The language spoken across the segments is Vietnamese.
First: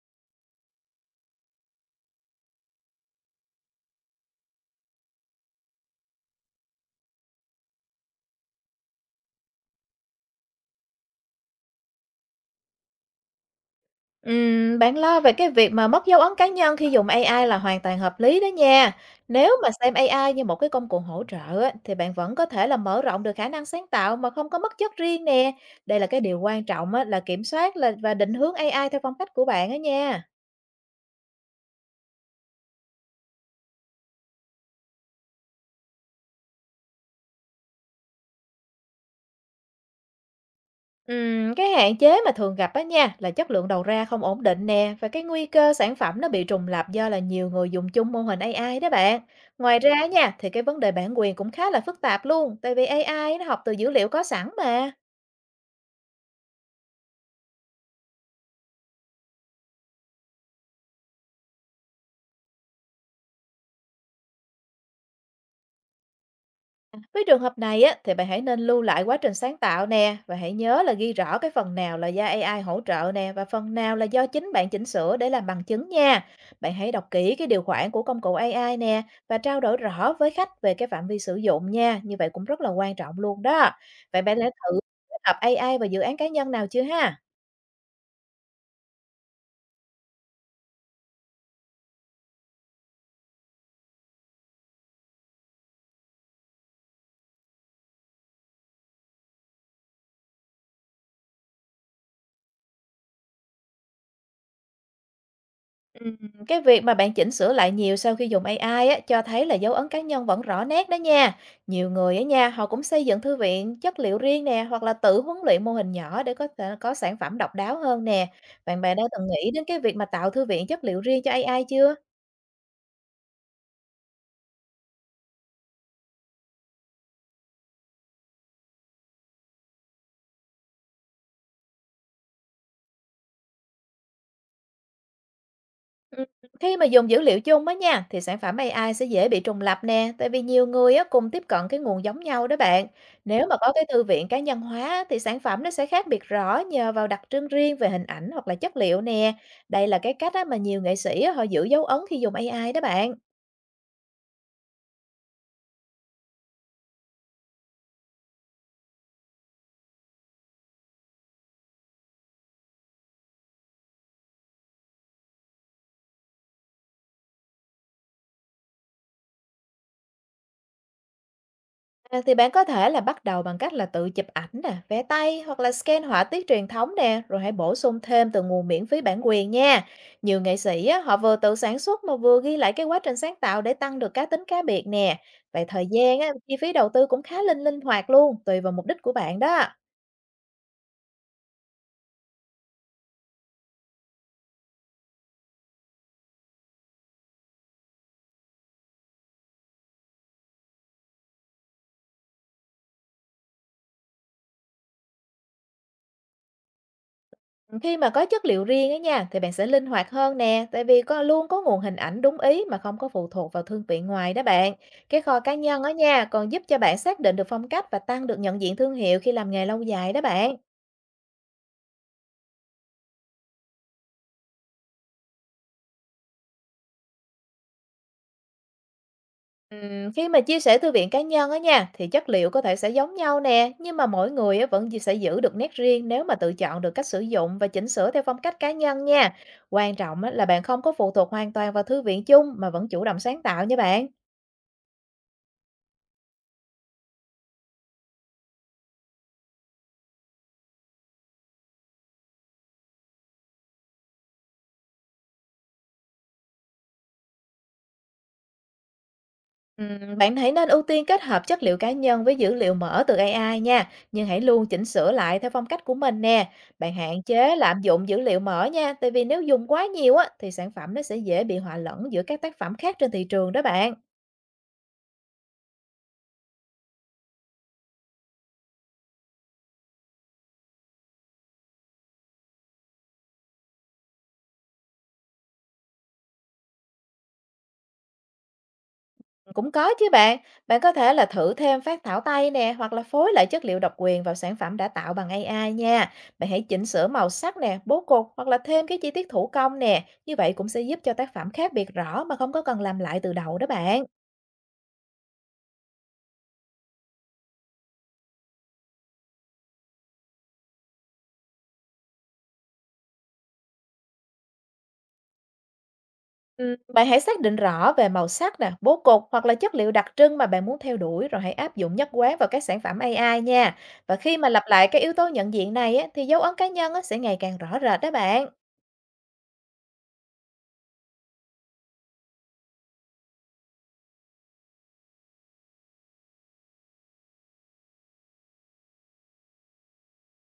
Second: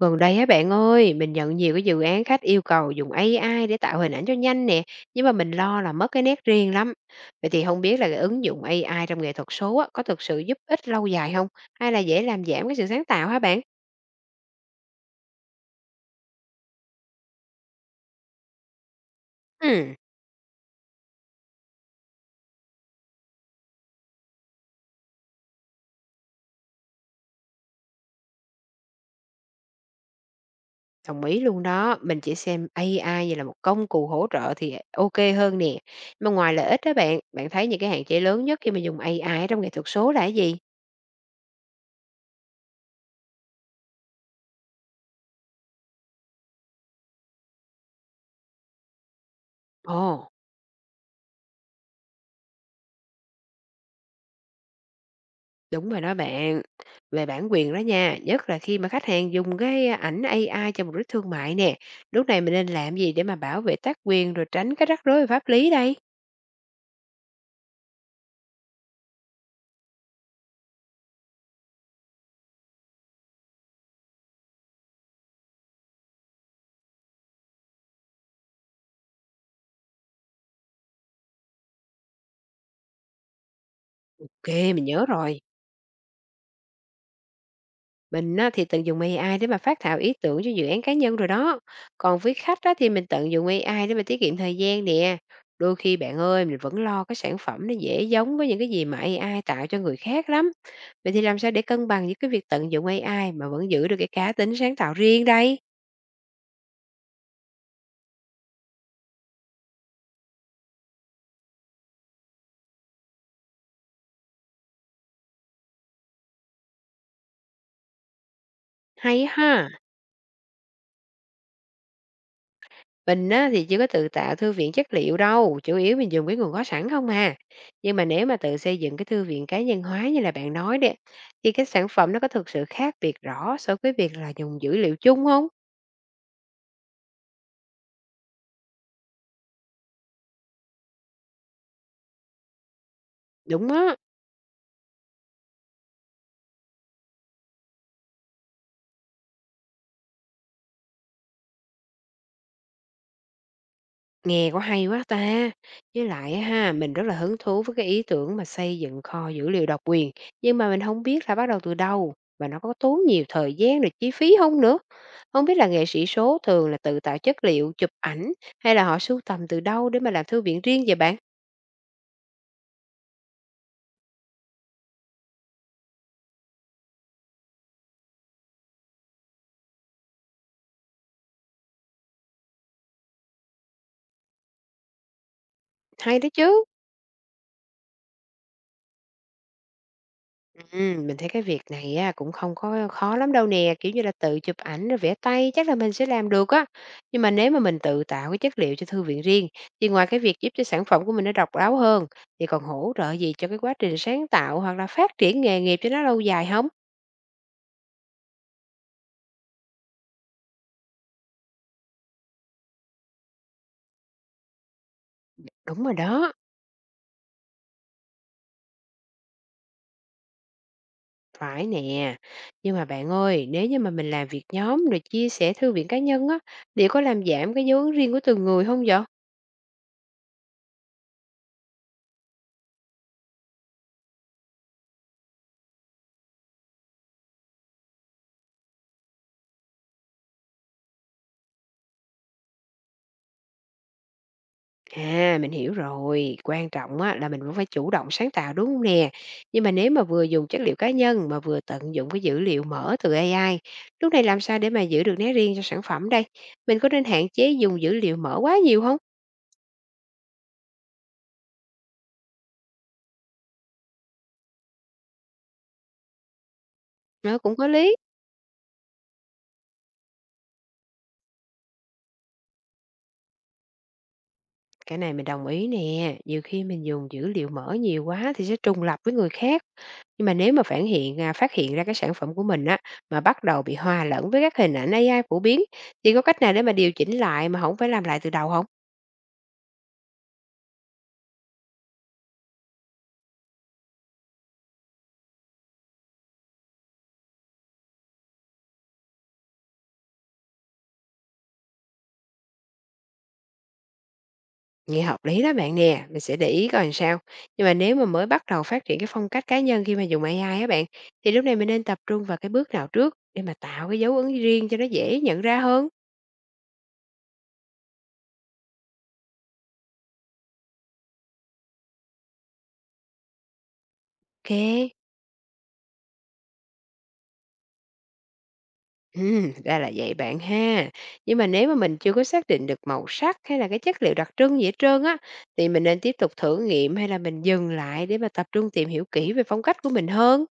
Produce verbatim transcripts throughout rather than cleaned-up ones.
Gần đây á bạn ơi, mình nhận nhiều cái dự án khách yêu cầu dùng a i để tạo hình ảnh cho nhanh nè, nhưng mà mình lo là mất cái nét riêng lắm. Vậy thì không biết là cái ứng dụng a i trong nghệ thuật số á, có thực sự giúp ích lâu dài không? Hay là dễ làm giảm cái sự sáng tạo hả bạn? Ừm, bạn lo về cái việc mà mất dấu ấn cá nhân khi dùng a i là hoàn toàn hợp lý đó nha. Nếu mà xem Ừ, a i như một cái công cụ hỗ trợ á, thì bạn vẫn có thể là mở rộng được khả năng sáng tạo mà không có mất chất riêng nè. Đây là cái điều quan trọng á, là kiểm soát là và định hướng a i theo phong cách của bạn á nha. đồng ý luôn đó, mình chỉ xem a i như là một công cụ hỗ trợ thì ok hơn nè. Mà ngoài lợi ích đó bạn, bạn thấy những cái hạn chế lớn nhất khi mà dùng a i trong nghệ thuật số là cái gì? Ừm, cái hạn chế mà thường gặp á nha là chất lượng đầu ra không ổn định nè và cái nguy cơ sản phẩm nó bị trùng lặp do là nhiều người dùng chung mô hình a i đó bạn. Ngoài ra Ồ. nha thì cái vấn đề bản quyền cũng khá là phức tạp luôn tại vì a i nó học từ dữ liệu có sẵn mà. Đúng rồi đó bạn. Về bản quyền đó nha, nhất là khi mà khách hàng dùng cái ảnh a i cho mục đích thương mại nè, lúc này mình nên làm gì để mà bảo vệ tác quyền rồi tránh cái rắc rối về pháp lý đây? Với trường hợp này á, thì bạn hãy nên lưu lại quá trình sáng tạo nè và hãy nhớ là ghi rõ cái phần nào là do a i hỗ trợ nè và phần nào là do chính bạn chỉnh sửa để làm bằng chứng nha. Bạn hãy đọc kỹ cái điều khoản của công cụ a i nè và trao đổi rõ với khách về cái phạm vi sử dụng nha. Như vậy cũng rất là quan trọng luôn đó. Vậy bạn đã Ok, thử mình nhớ kết hợp rồi. a i và dự án cá nhân nào chưa ha? Mình á, thì tận dụng a i để mà phát thảo ý tưởng cho dự án cá nhân rồi đó. Còn với khách á, thì mình tận dụng a i để mà tiết kiệm thời gian nè. Đôi khi bạn ơi, mình vẫn lo cái sản phẩm nó dễ giống với những cái gì mà a i tạo cho người khác lắm. Vậy thì làm sao để cân bằng giữa cái việc tận dụng a i mà vẫn giữ được cái cá tính sáng tạo riêng đây? Ừm, cái việc mà bạn chỉnh sửa lại nhiều sau khi dùng a i á, cho thấy là dấu ấn cá nhân vẫn rõ nét đó nha. Nhiều người á nha, họ cũng xây dựng thư viện chất liệu riêng nè, hoặc là tự huấn luyện mô hình nhỏ để có thể có sản phẩm độc đáo hơn nè. Bạn bè đã Hay từng nghĩ đến ha! cái việc mà tạo thư viện chất liệu riêng cho a i chưa? Mình á thì chưa có tự tạo thư viện chất liệu đâu, chủ yếu mình dùng cái nguồn có sẵn không à. Nhưng mà nếu mà tự xây dựng cái thư viện cá nhân hóa như là bạn nói đấy, thì cái sản phẩm nó có thực sự khác biệt rõ so với việc là dùng dữ liệu chung không? Ừm, khi mà dùng dữ liệu chung á nha thì sản phẩm a i sẽ dễ bị trùng lặp nè, tại vì nhiều người á cùng tiếp cận cái nguồn giống nhau đó bạn. Nếu mà Đúng có cái á. thư viện cá nhân hóa á, thì sản phẩm nó sẽ khác biệt rõ nhờ vào đặc trưng riêng về hình ảnh hoặc là chất liệu nè. Đây là cái cách á, mà nhiều nghệ sĩ á, họ giữ dấu ấn khi dùng a i đó bạn. Nghe có hay quá ta. Với lại á ha, mình rất là hứng thú với cái ý tưởng mà xây dựng kho dữ liệu độc quyền, nhưng mà mình không biết là bắt đầu từ đâu và nó có tốn nhiều thời gian rồi chi phí không nữa. Không biết là nghệ sĩ số thường là tự tạo chất liệu, chụp ảnh hay là họ sưu tầm từ đâu để mà làm thư viện riêng vậy bạn? À, thì bạn có thể là bắt đầu bằng cách là tự chụp ảnh nè, vẽ tay hoặc là scan họa tiết truyền thống nè, rồi hãy bổ sung thêm từ nguồn miễn phí bản quyền nha. Nhiều nghệ sĩ á, họ vừa tự sản xuất mà vừa ghi lại cái quá trình sáng tạo để tăng được cá tính cá biệt nè. Vậy thời Hay gian á, đó chi chứ. phí đầu tư cũng khá linh linh hoạt luôn, tùy vào mục đích của bạn đó. Ừm, mình thấy cái việc này á, cũng không có khó lắm đâu nè, kiểu như là, tự chụp ảnh rồi vẽ tay chắc là mình sẽ làm được á. Nhưng mà nếu mà mình tự tạo cái chất liệu cho thư viện riêng, thì ngoài cái việc giúp cho sản phẩm của mình nó độc đáo hơn, thì còn hỗ trợ gì cho cái quá trình sáng tạo hoặc là phát triển nghề nghiệp cho nó lâu dài không? Khi mà có chất liệu riêng ấy nha, thì bạn sẽ linh hoạt hơn nè, tại vì có luôn có nguồn hình ảnh đúng ý mà không có phụ thuộc vào thương viện ngoài đó bạn. Cái kho cá nhân Đúng ở rồi nha, đó, còn giúp cho bạn xác định được phong cách và tăng được nhận diện thương hiệu khi làm nghề lâu dài đó bạn. phải nè. Nhưng mà bạn ơi, nếu như mà mình làm việc nhóm rồi chia sẻ thư viện cá nhân á, liệu có làm giảm cái dấu ấn riêng của từng người không vậy? Ừm, khi mà chia sẻ thư viện cá nhân á nha, thì chất liệu có thể sẽ giống nhau nè, nhưng mà mỗi người á vẫn sẽ giữ được nét riêng nếu mà tự chọn được cách sử dụng và chỉnh sửa theo phong cách cá nhân nha. Quan trọng á là bạn không có phụ thuộc hoàn toàn vào thư viện chung mà vẫn chủ động sáng tạo nha bạn. À, mình hiểu rồi, quan trọng á là mình cũng phải chủ động sáng tạo, đúng hông nè? Nhưng mà nếu mà vừa dùng chất liệu cá nhân mà vừa tận dụng cái dữ liệu mở từ ây ai, lúc này làm sao để mà giữ được nét riêng cho sản phẩm đây? Mình có nên hạn chế dùng dữ liệu mở quá nhiều không? Ừm, bạn hãy nên ưu tiên kết hợp chất liệu cá nhân với dữ liệu mở từ a i nha, nhưng hãy luôn chỉnh sửa lại theo phong cách của mình nè. Bạn hạn Nó chế cũng có lạm lý. dụng dữ liệu mở nha, tại vì nếu dùng quá nhiều á thì sản phẩm nó sẽ dễ bị hòa lẫn giữa các tác phẩm khác trên thị trường đó bạn. Cái này mình đồng ý nè, nhiều khi mình dùng dữ liệu mở nhiều quá thì sẽ trùng lặp với người khác. Nhưng mà nếu mà phản hiện à, phát hiện ra cái sản phẩm của mình á, mà bắt đầu bị hòa lẫn với các hình ảnh a i phổ biến, thì có cách nào để mà điều chỉnh lại mà không phải làm lại từ đầu không? Cũng có chứ bạn, bạn có thể là thử thêm phác thảo tay nè hoặc là phối lại chất liệu độc quyền vào sản phẩm đã tạo bằng a i nha. Bạn hãy chỉnh sửa màu sắc nè, bố cục hoặc là thêm cái chi tiết thủ công nè, như vậy cũng sẽ giúp cho tác phẩm khác biệt rõ mà không có cần làm lại từ đầu đó bạn. Nghe hợp lý đó bạn nè, mình sẽ để ý coi làm sao. Nhưng mà nếu mà mới bắt đầu phát triển cái phong cách cá nhân khi mà dùng a i á bạn, thì lúc này mình nên tập trung vào cái bước nào trước để mà tạo cái dấu ấn riêng cho nó dễ nhận ra hơn? Ừm, bạn hãy xác định rõ về màu sắc nè, bố cục hoặc là chất liệu đặc trưng mà bạn muốn theo đuổi rồi hãy áp dụng nhất quán vào các sản phẩm a i nha. Và khi mà Ok, lặp lại các yếu tố nhận diện này á, thì dấu ấn cá nhân á, sẽ ngày càng rõ rệt đó bạn. ừ, ra là vậy bạn ha. Nhưng mà nếu mà mình chưa có xác định được màu sắc hay là cái chất liệu đặc trưng gì hết trơn á, thì mình nên tiếp tục thử nghiệm hay là mình dừng lại để mà tập trung tìm hiểu kỹ về phong cách của mình hơn?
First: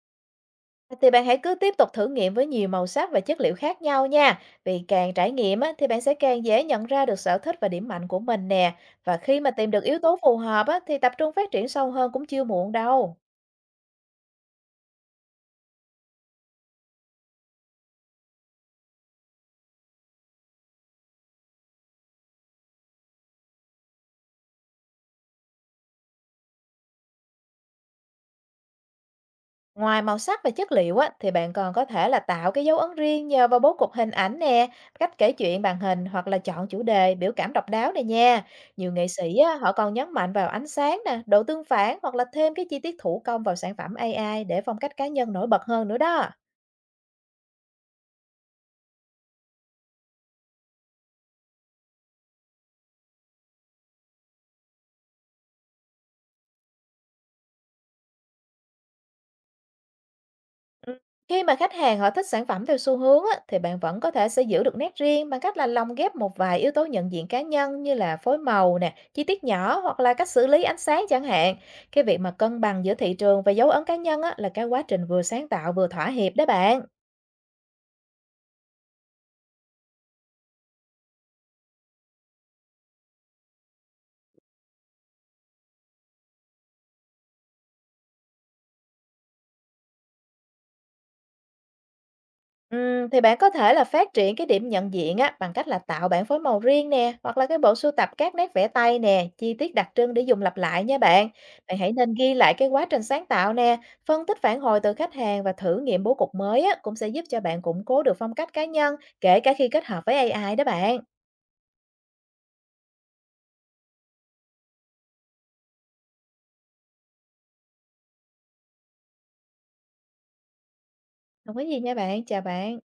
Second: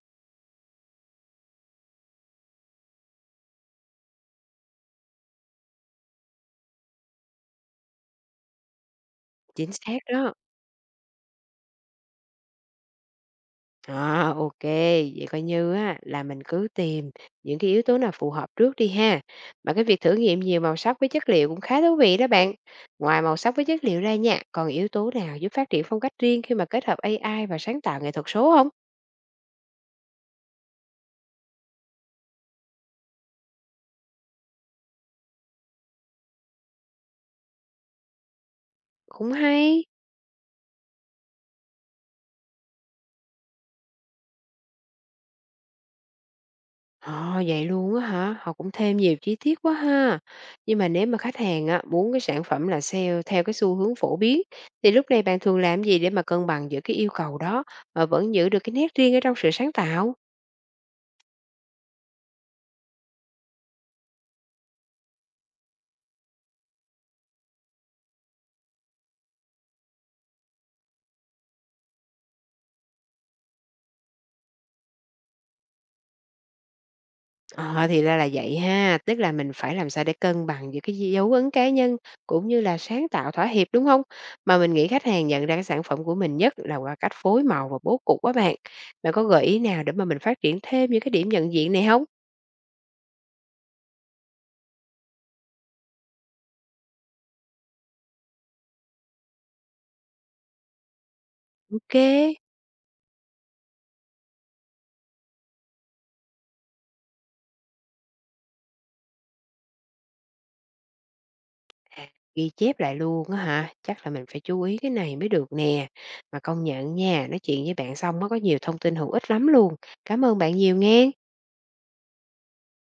Thì bạn hãy cứ tiếp tục thử nghiệm với nhiều màu sắc và chất liệu khác nhau nha. Vì càng trải nghiệm á, thì bạn sẽ càng dễ nhận ra được sở thích và điểm mạnh của mình nè. Và khi mà Chính tìm được xác yếu tố đó. phù hợp á, thì tập trung phát triển sâu hơn cũng chưa muộn đâu. À, ô, vậy coi như á là mình cứ tìm những cái yếu tố nào phù hợp trước đi ha. Mà cái việc thử nghiệm nhiều màu sắc với chất liệu cũng khá thú vị đó bạn. Ngoài màu sắc với chất liệu ra nha, còn yếu tố nào giúp phát triển phong cách riêng khi mà kết hợp a i và sáng tạo nghệ thuật số không? Ngoài màu sắc và chất liệu á, thì bạn còn có thể là tạo cái dấu ấn riêng nhờ vào bố cục hình ảnh nè, cách kể chuyện bằng hình hoặc là chọn chủ đề, biểu cảm độc đáo này nha. Nhiều nghệ Cũng sĩ á, họ hay. còn nhấn mạnh vào ánh sáng nè, độ tương phản hoặc là thêm cái chi tiết thủ công vào sản phẩm a i để phong cách cá nhân nổi bật hơn nữa đó. Ờ, vậy luôn á hả? Họ cũng thêm nhiều chi tiết quá ha. Nhưng mà nếu mà khách hàng á muốn cái sản phẩm là sale theo cái xu hướng phổ biến, thì lúc này bạn thường làm gì để mà cân bằng giữa cái yêu cầu đó mà vẫn giữ được cái nét riêng ở trong sự sáng tạo? Ừm, khi mà khách hàng họ thích sản phẩm theo xu hướng á, thì bạn vẫn có thể sẽ giữ được nét riêng bằng cách là lồng ghép một vài yếu tố nhận diện cá nhân như là phối màu nè, chi tiết nhỏ hoặc là cách xử lý ánh sáng chẳng hạn. Cái việc mà cân bằng giữa thị trường và dấu ấn cá nhân á, là cái quá trình vừa sáng tạo vừa thỏa hiệp đó bạn. Ờ, thì ra là vậy ha, tức là mình phải làm sao để cân bằng giữa cái gi dấu ấn cá nhân cũng như là sáng tạo thỏa hiệp, đúng không? Mà mình nghĩ khách hàng nhận ra cái sản phẩm của mình nhất là qua cách phối màu và bố cục á bạn. Bạn có gợi ý nào để mà mình phát triển thêm những cái điểm nhận diện này không? Ừm, thì bạn có thể là phát triển cái điểm nhận diện á bằng cách là tạo bảng phối màu riêng nè, hoặc là cái bộ sưu tập các nét vẽ tay nè, chi tiết đặc trưng để dùng lặp lại nha bạn. Bạn hãy Ok. nên ghi lại cái quá trình sáng tạo nè, phân tích phản hồi từ khách hàng và thử nghiệm bố cục mới á cũng sẽ giúp cho bạn củng cố được phong cách cá nhân, kể cả khi kết hợp với a i đó bạn. À, ghi chép lại luôn á hả? Chắc là mình phải chú ý cái này mới được nè. Mà công nhận nha, nói chuyện với bạn xong nó có nhiều thông tin hữu ích lắm luôn. Cảm ơn bạn nhiều nghe. Không có gì nha bạn, chào bạn.